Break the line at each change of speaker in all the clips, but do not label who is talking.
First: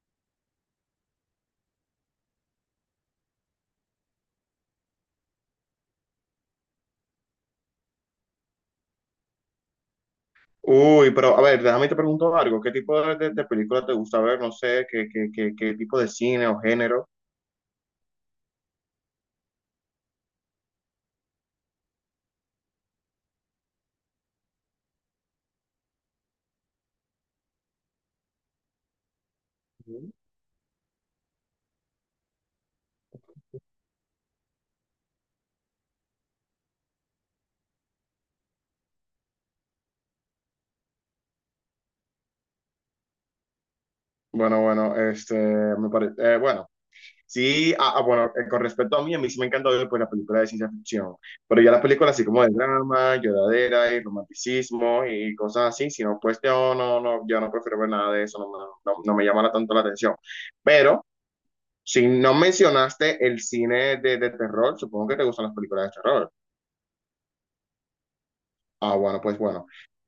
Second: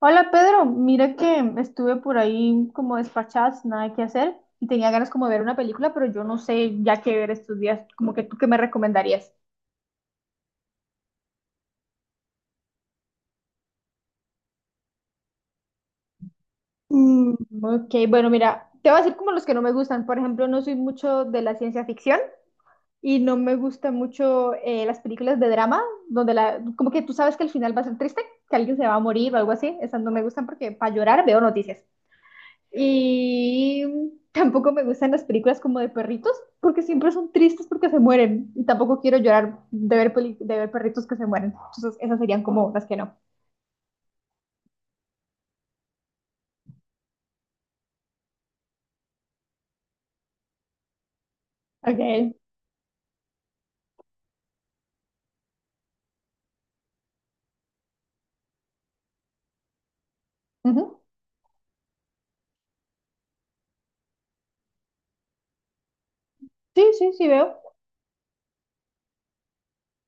Hola Pedro, mira que estuve por ahí como despachada, sin nada que hacer y tenía ganas como de ver una película, pero yo no sé ya qué ver estos días, como que tú qué me recomendarías.
Uy, pero a ver, déjame te pregunto algo. ¿Qué tipo de película te gusta ver? No sé, ¿qué tipo de cine o género?
Mm, ok, bueno, mira, te voy a decir como los que no me gustan. Por ejemplo, no soy mucho de la ciencia ficción y no me gustan mucho las películas de drama, donde como que tú sabes que el final va a ser triste, que alguien se va a morir o algo así. Esas no
Ujú.
me gustan porque para llorar veo noticias. Y tampoco me gustan las películas como de perritos, porque siempre son tristes porque se mueren. Y tampoco quiero llorar de ver perritos que se mueren. Entonces, esas serían como las que no.
Bueno, me parece, bueno, sí, bueno, con respecto a mí sí me encanta ver pues, la película de ciencia ficción, pero ya las películas así
Ok.
como de drama, lloradera y romanticismo y cosas así, si no, pues yo no prefiero ver nada de eso, no, no, no me llama tanto la atención.
Ujú.
Pero, si no mencionaste el cine de terror, supongo que te gustan las películas de terror.
Sí, sí, sí veo.
Ah, bueno, pues bueno.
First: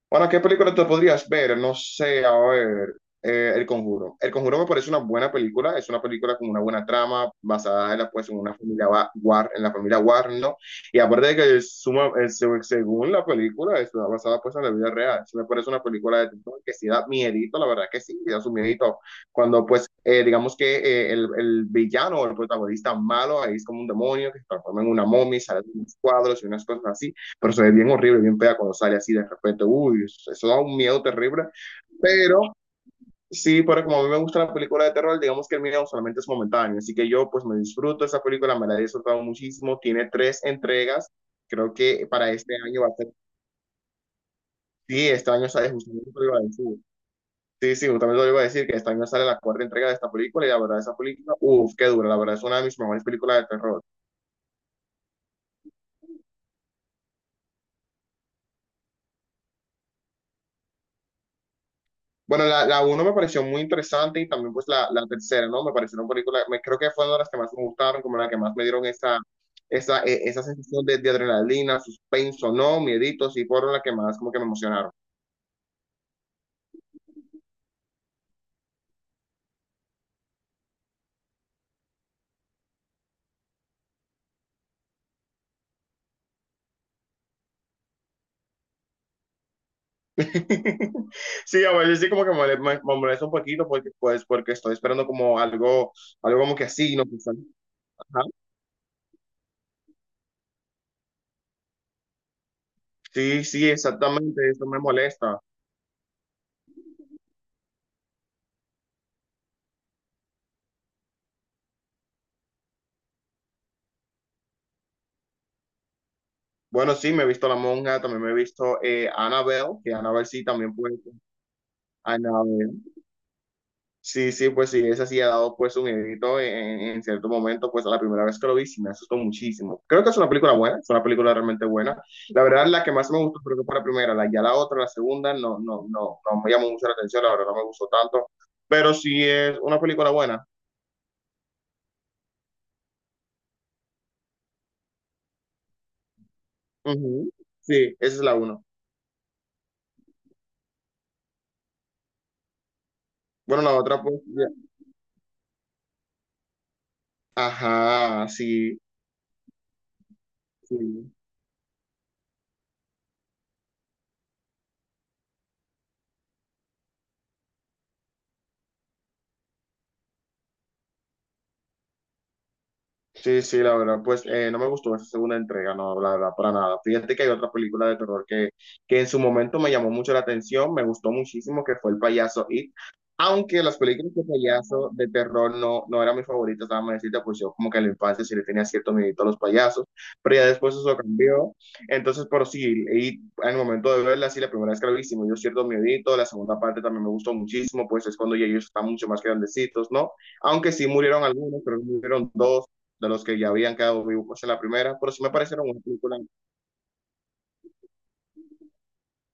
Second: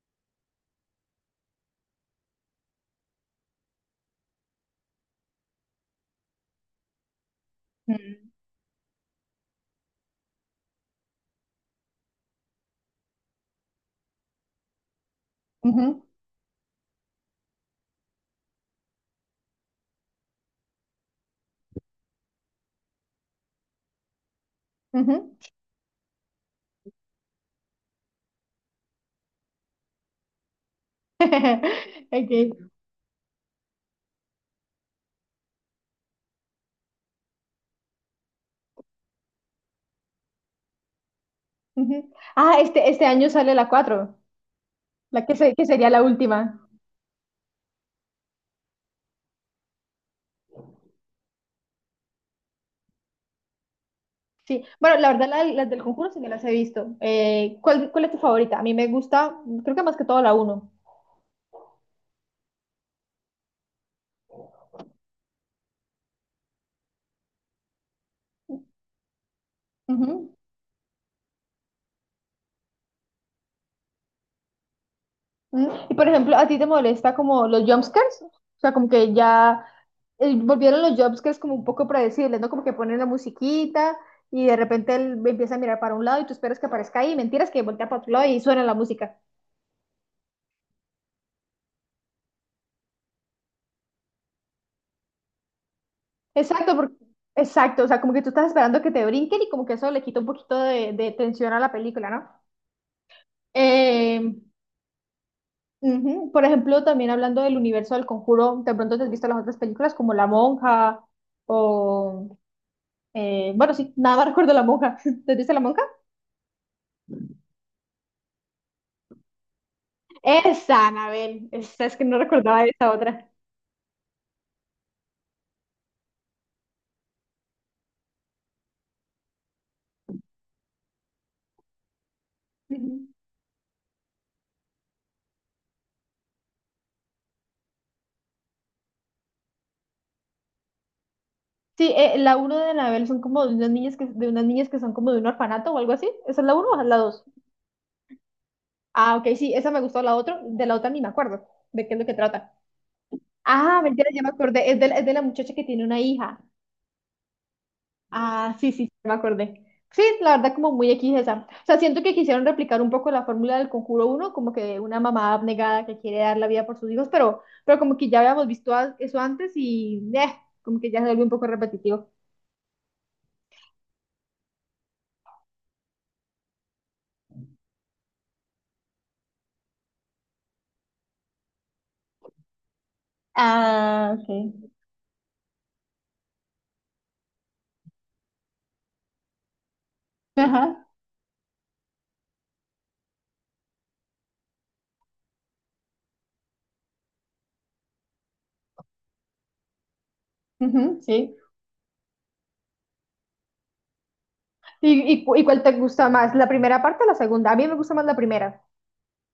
Bueno, ¿qué película te podrías ver? No sé, a ver, El Conjuro. El Conjuro me parece una buena película, es una película con una buena trama, basada en la, pues,
Mm.
en una familia War, en la familia Warren, ¿no? Y aparte de que es suma, según la película, es basada pues en la vida real. Sí me parece una
Ujú,
película de terror que sí da miedito, la verdad que sí, da su miedito. Cuando pues, digamos que el villano o el protagonista malo ahí es como un demonio que se transforma en una
ujú.
momia, y sale de unos cuadros y unas cosas así, pero se ve bien horrible, bien fea cuando sale así de repente. Uy, eso da un miedo terrible. Pero
Okay.
sí, pero como a mí me gusta la película de terror, digamos que el miedo solamente es momentáneo. Así que yo pues me disfruto esa película, me la he disfrutado muchísimo. Tiene tres entregas. Creo que
Ujú.
para este
Ah,
año va
este,
a
este
ser,
año sale la cuatro,
sí,
la
este
que,
año
se- que
sale,
sería la
justamente lo iba a
última.
decir. Sí, sí, justamente lo iba a decir, que este año sale la cuarta entrega de esta película y la verdad esa película, uff, qué dura, la verdad es una de mis mejores películas de terror.
Sí, bueno, la verdad las del Conjuro sí me las he visto. ¿Cuál es tu favorita? A mí me gusta, creo que más que todo la uno.
Bueno, la uno me pareció muy interesante y también pues la tercera, ¿no? Me parecieron películas, me, creo que fue una de las que más me gustaron, como la que más me dieron esa, esa, esa sensación de adrenalina, suspenso, ¿no? Mieditos y fueron las que más como que me emocionaron.
Y por ejemplo, ¿a ti te molesta como los jumpscares? O sea, como que ya volvieron los jumpscares como un poco predecibles, ¿no? Como que ponen la musiquita y de repente él empieza a mirar para un lado y tú esperas que aparezca ahí, mentiras que voltea para otro lado y suena la música.
Sí, a veces sí como que me molesta un poquito porque, pues, porque estoy esperando como algo, algo como que
Exacto, porque-
así, ¿no? Que sal-
exacto, o sea, como que
Ajá.
tú estás esperando que te brinquen y como que eso le quita un poquito de tensión a la película, ¿no?
Sí, sí,
Eh,
exactamente, eso me molesta.
Ujú. Por ejemplo, también hablando del universo del Conjuro, de pronto te has visto las otras películas como La Monja o... Bueno, sí, nada más recuerdo La Monja. ¿Te dice la monja?
Bueno, sí, me he visto La Monja, también me he visto Annabelle, que Annabelle sí también
Esa,
puede.
Anabel. Esa, es que no recordaba esa otra.
Sí, sí, pues sí, esa sí ha dado pues un edito en cierto momento, pues a la primera vez que lo vi sí me asustó muchísimo. Creo que es una película buena, es una película realmente buena. La verdad, la que
Ujú.
más me gustó creo que fue la primera, la, ya la otra, la segunda, no, no, no, no me llamó mucho la atención, la verdad no me gustó tanto, pero sí es una película buena.
Sí, la uno de Anabel son como de unas niñas que son como de un orfanato o algo así. ¿Esa es la uno o es la dos?
Ujú. Sí, esa es la uno.
Ah, ok, sí, esa me gustó, de la otra ni me acuerdo de qué es lo que trata.
Bueno, la
Ah,
otra
mentira,
pues,
ya me
ya-
acordé, es de la muchacha que tiene una hija.
ajá,
Ah, sí,
sí,
sí, me acordé. Sí, la verdad como muy
sí.
X esa. O sea, siento que quisieron replicar un poco la fórmula del Conjuro uno, como que de una mamá abnegada que quiere dar la vida por sus hijos, pero como que ya habíamos visto eso antes y como que ya se vuelve un poco repetitivo.
Sí, sí, la verdad, pues no me gustó esa segunda entrega, no, la verdad, para nada. Fíjate que hay otra película de terror que en su momento me llamó mucho la atención, me gustó muchísimo, que fue El Payaso It. Aunque las películas
Ah,
de
ok.
payaso de terror no, no eran mis favoritas, déjame decirte, pues yo como que en la infancia sí le tenía cierto miedo a los payasos, pero ya después
Ajá,
eso cambió. Entonces, pero sí, y en el momento de verla, sí, la primera vez que la vi, sí me dio cierto miedito, la segunda parte también me gustó muchísimo, pues es cuando ya ellos están mucho más grandecitos, ¿no? Aunque sí
ujú,
murieron
sí.
algunos, pero murieron dos de los que ya habían quedado vivos en la primera,
¿Y,
pero sí
y,
me
cu- y cuál
parecieron
te
una
gusta
película.
más, la primera parte o la segunda? A mí me gusta más la primera.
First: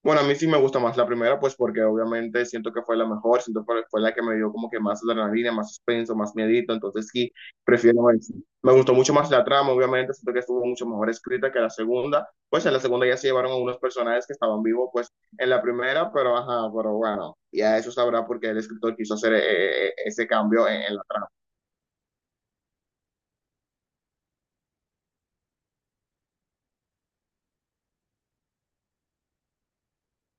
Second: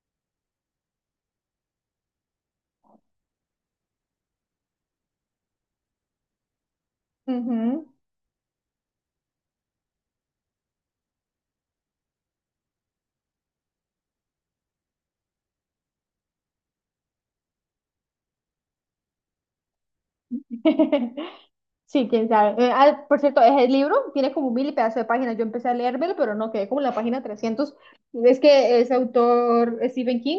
Bueno, a mí sí me gusta más la primera, pues porque obviamente siento que fue la mejor, siento que fue la que me dio como que más adrenalina, más suspenso, más miedito, entonces sí,
Ujú.
prefiero eso. Me gustó mucho más la trama, obviamente, siento que estuvo mucho mejor escrita que la segunda, pues en la segunda ya se llevaron a unos personajes que estaban vivos, pues en la primera, pero ajá, pero bueno, ya eso sabrá porque el escritor quiso hacer ese cambio en la trama.
Sí, quién sabe. Por cierto, es el libro, tiene como mil y pedazos de páginas. Yo empecé a leérmelo, pero no quedé como en la página 300. Es que ese autor, Stephen King,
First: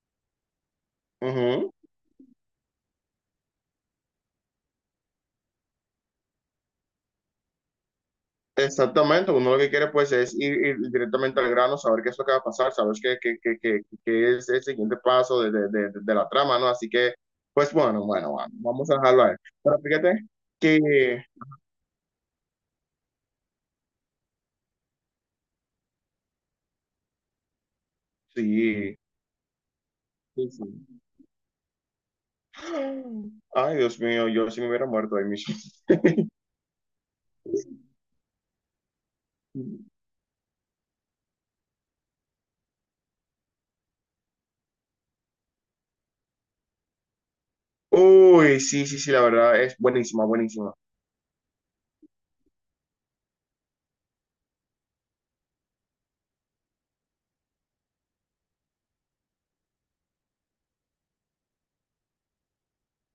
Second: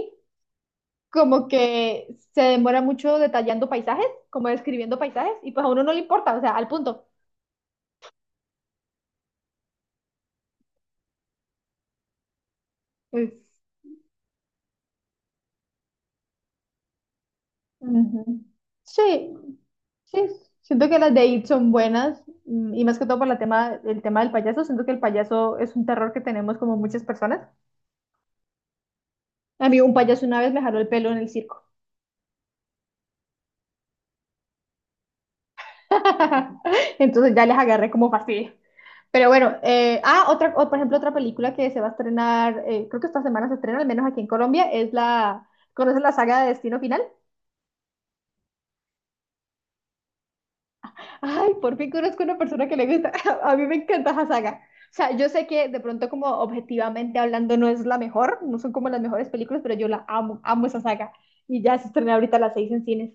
Uh
como
-huh.
que se demora mucho detallando paisajes, como describiendo paisajes, y pues a uno no le importa, o sea, al punto.
Exactamente, uno lo que quiere pues es ir, ir directamente al grano, saber qué es lo que va a pasar, saber
Pues,
qué es el siguiente paso de la trama, ¿no? Así que, pues bueno, bueno,
ujú.
bueno, vamos a dejarlo
Sí,
ahí. Pero
sí,
fíjate
siento que las
que
de It son buenas, y más que todo por la tema, el tema del payaso. Siento que el payaso es un terror que tenemos como muchas personas.
sí,
A mí un payaso una
sí,
vez me
sí.
jaló el pelo en el circo.
Ay, Dios mío, yo sí me hubiera muerto ahí mismo.
Entonces ya les agarré como fastidio. Pero bueno, otra, o, por ejemplo, otra película que se va a estrenar, creo que esta semana se estrena, al menos aquí en Colombia, es la, ¿conoces la saga de Destino Final?
Uy, sí, sí, sí, la verdad es buenísima, buenísima.
Ay, por fin conozco una persona que le gusta, a mí me encanta esa saga. O sea, yo sé que de pronto como objetivamente hablando no es la mejor, no son como las mejores películas, pero yo la amo, amo esa saga. Y ya se estrena ahorita a las 6 en cines.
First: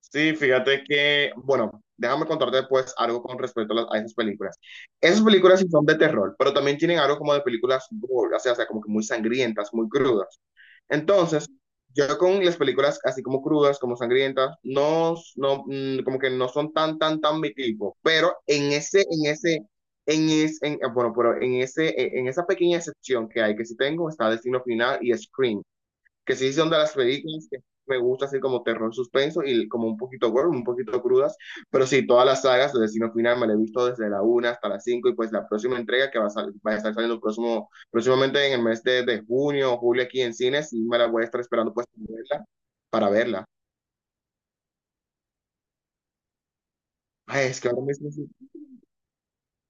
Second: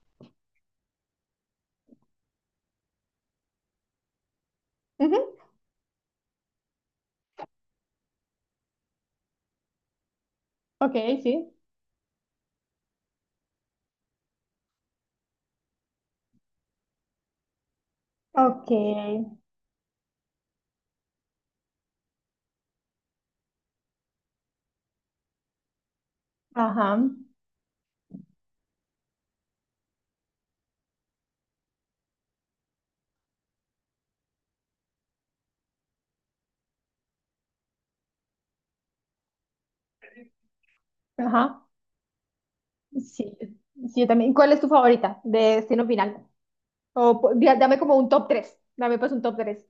Sí, fíjate que, bueno, déjame contarte después algo con respecto a, a esas películas. Esas
Ujú,
películas sí son de terror, pero también tienen algo como de películas gore, o sea, como que muy sangrientas, muy crudas.
Ok,
Entonces,
sí.
yo con las películas así como crudas, como sangrientas, no, no, mm, como que no son tan mi tipo, pero
Ok,
bueno, pero en ese, en esa pequeña excepción que hay, que sí tengo, está Destino Final y Scream, que sí son de las
ajá,
películas que me gusta así como terror suspenso y como un poquito gore, un poquito crudas, pero sí, todas las sagas de Destino Final me las he visto desde la una hasta la 5 y pues la próxima entrega que va a, sal- va a estar saliendo próximo, próximamente en el mes de junio o julio aquí en cines y me la voy a estar
ajá.
esperando pues para verla.
Sí,
Para verla.
sí, yo también. ¿Cuál es tu favorita de Destino Final? O po- di-
Ay, es que
dame
ahora
como un
mismo,
top
sí-
3. Dame pues un top 3.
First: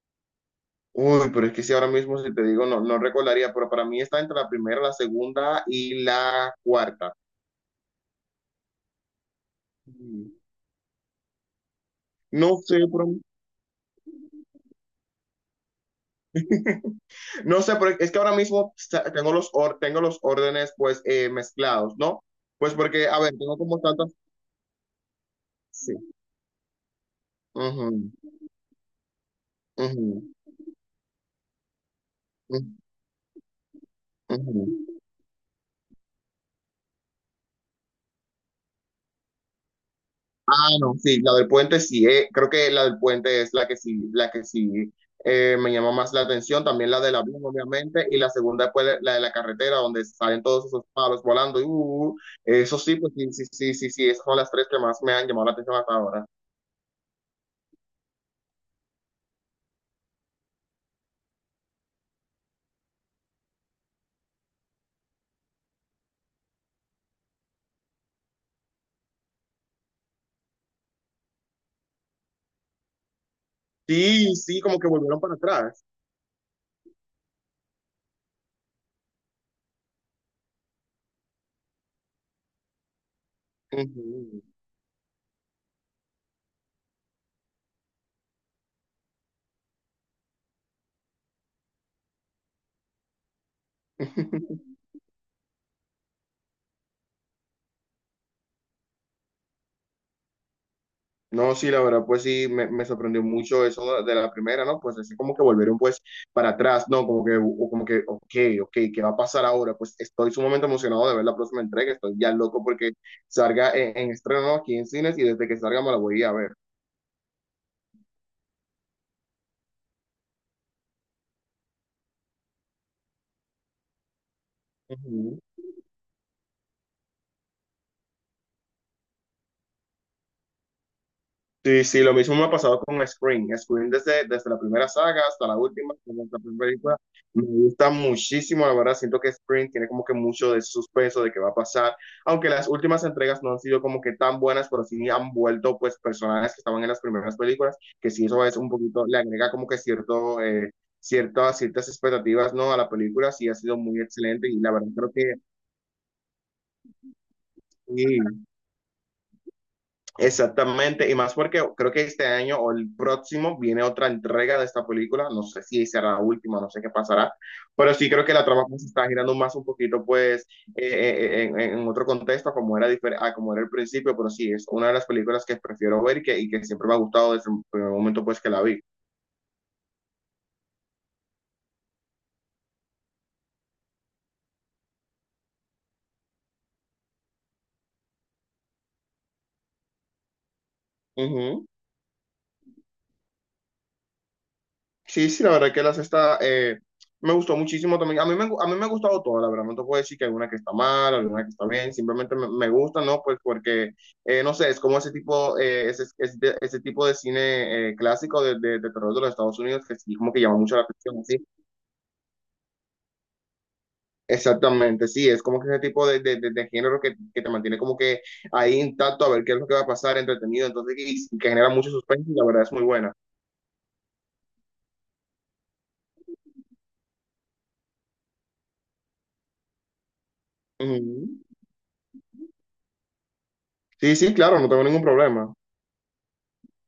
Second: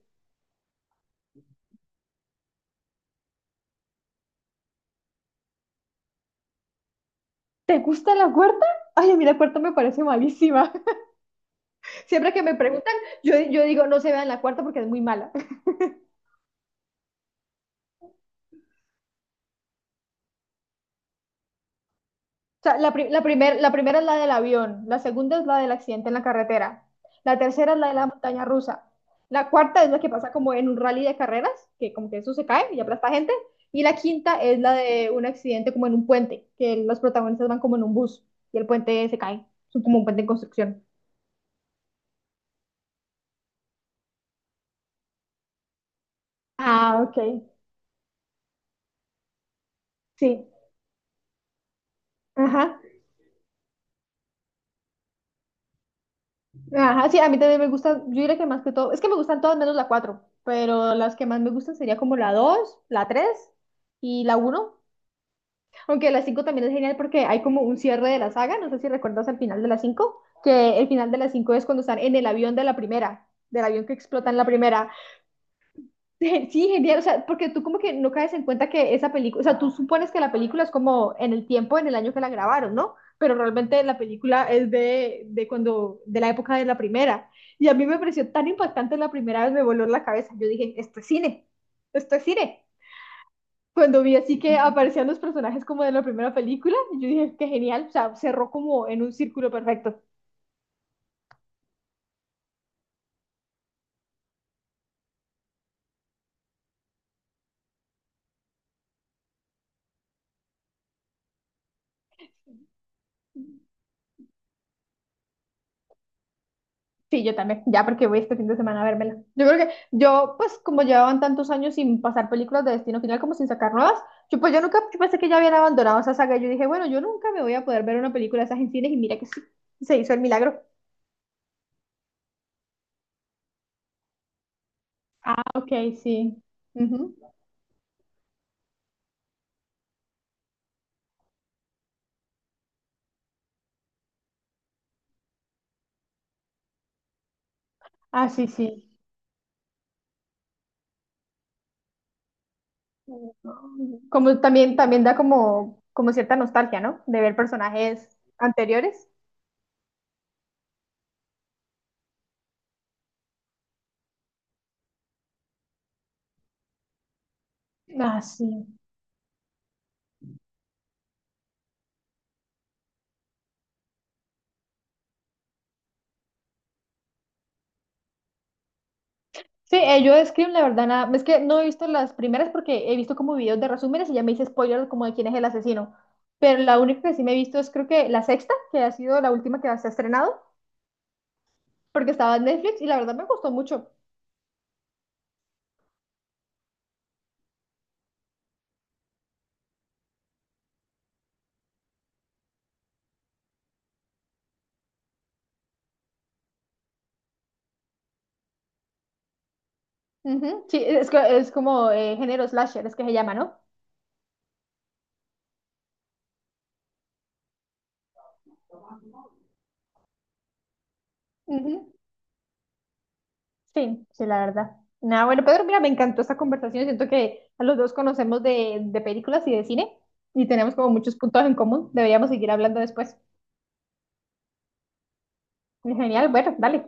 uy, pero es que si ahora mismo si te digo no, no recordaría, pero para mí está entre la primera, la segunda y la cuarta.
¿Te gusta la cuarta? Ay, a mí la cuarta me parece
Mm.
malísima. Siempre que
No
me
sé,
preguntan,
pero...
yo digo, no se vean la cuarta porque es muy mala.
No sé, pero es que ahora mismo tengo los, or- tengo los órdenes pues mezclados, ¿no?
O
Pues
sea, la,
porque,
pri-
a
la
ver, tengo
primer- la
como
primera es
tantas...
la del avión, la segunda es la del accidente
Sí.
en la carretera, la tercera es la de la
Ujú,
montaña rusa, la cuarta es la que
ujú,
pasa como en un rally de carreras, que como que eso se
ujú,
cae y aplasta gente, y la quinta es la
ujú.
de un accidente como en un puente, que los protagonistas van como en un bus y el puente se cae, es como un puente en
Ah,
construcción.
no, sí, la del puente sí, creo que la del puente es la que sí me llama más la atención, también la
Ah, ok,
del avión, obviamente, y la segunda pues la de la carretera, donde salen
sí.
todos esos palos volando, y, uh. Eso
Ajá,
sí, pues sí, sí, sí, sí, sí, esas son las tres que más me han llamado la atención hasta ahora.
ajá, sí, a mí también me gustan, yo diría que más que todo, es que me gustan todas menos la 4 pero las que más me gustan sería como la dos, la 3 y la uno. Aunque la 5 también es genial porque hay como un cierre de la saga, no sé si recuerdas al final de la 5 que el final de la 5 es cuando están en el avión de la primera, del avión que explota
Sí,
en la
sí, como que
primera.
volvieron para atrás.
Sí, genial, o sea, porque tú como que no caes en cuenta que esa película, o sea, tú supones que la película es como en el tiempo, en el año que la grabaron, ¿no? Pero realmente la
Ujú.
película es de cuando, de la época de la primera. Y a mí me pareció tan impactante la primera vez, me voló la cabeza. Yo dije, esto es cine, esto es cine. Cuando vi así que aparecían los personajes como de la primera película, yo dije, qué genial, o sea, cerró como en un círculo perfecto.
No, sí, la verdad, pues sí, me sorprendió mucho eso de la primera, ¿no? Pues así como que volvieron pues para atrás, ¿no? Como que, o como que, ok, ok, ¿qué va a pasar ahora? Pues estoy sumamente emocionado de ver la próxima entrega, estoy ya loco porque salga en estreno, ¿no? Aquí en cines y desde que salga me la voy a ir a ver.
Sí, yo también, ya porque voy este fin de semana a vérmela. Yo creo que yo, pues como llevaban tantos años sin pasar películas de Destino Final como sin sacar nuevas, yo pues yo nunca yo pensé que ya
Ujú.
habían abandonado esa saga. Yo dije, bueno, yo nunca me voy a poder ver una película de esas en cines y mira que sí, se hizo el milagro.
Sí, sí, lo mismo me ha pasado con Scream. Scream desde, desde la primera saga
Ah,
hasta la
Ok,
última, como esta
sí.
primera película,
Ujú.
me gusta muchísimo, la verdad. Siento que Scream tiene como que mucho de suspenso de qué va a pasar. Aunque las últimas entregas no han sido como que tan buenas, pero sí han vuelto pues personajes que estaban en las primeras películas, que sí
Ah,
eso
sí,
es un
sí.
poquito, le agrega como que cierto, ciertas, ciertas expectativas, ¿no? A la película, sí ha sido muy
Como
excelente y la
también,
verdad
también
creo
da
que
como cierta nostalgia, ¿no? De ver personajes
sí.
anteriores.
Exactamente, y más porque creo que este año o el próximo viene otra entrega de esta película, no sé si será la última, no sé qué pasará, pero sí
Ah,
creo que
sí.
la trama pues, se está girando más un poquito pues en otro contexto como era, difer- a como era el principio, pero sí, es una de las películas que prefiero ver y que siempre me ha gustado desde el primer momento pues que la vi.
Sí, yo de Scream, la verdad, nada. Es que no he visto las primeras porque he visto como videos de resúmenes y ya me hice spoiler como de quién es el asesino. Pero la única que sí me he visto es creo que la sexta, que ha sido la última que se ha estrenado,
Ujú.
porque estaba en Netflix y la verdad me gustó mucho.
Sí, sí, la verdad que la cesta me gustó muchísimo también. A mí me ha gustado toda, la verdad. No te puedo decir que hay una que está mal, alguna que está bien. Simplemente me, me gusta, ¿no? Pues porque, no sé, es como ese tipo, ese, ese, ese tipo de cine clásico de terror de los Estados Unidos que sí, como que llama
Ujú,
mucho
Sí,
la
es,
atención,
que-
sí.
es como género slasher, es que se llama, ¿no?
Exactamente, sí. Es como que ese tipo de género que te mantiene como que ahí intacto a ver qué es lo que va a pasar, entretenido. Entonces, y que genera mucho
Ujú,
suspenso y la verdad es muy buena.
Sí, sí, la verdad. Nada, bueno, Pedro, mira, me encantó esta conversación. Siento que a los dos conocemos de películas y de cine y tenemos como muchos
Ujú.
puntos en común. Deberíamos seguir hablando después.
Sí, sí, claro, no tengo ningún problema.
Genial, bueno, dale.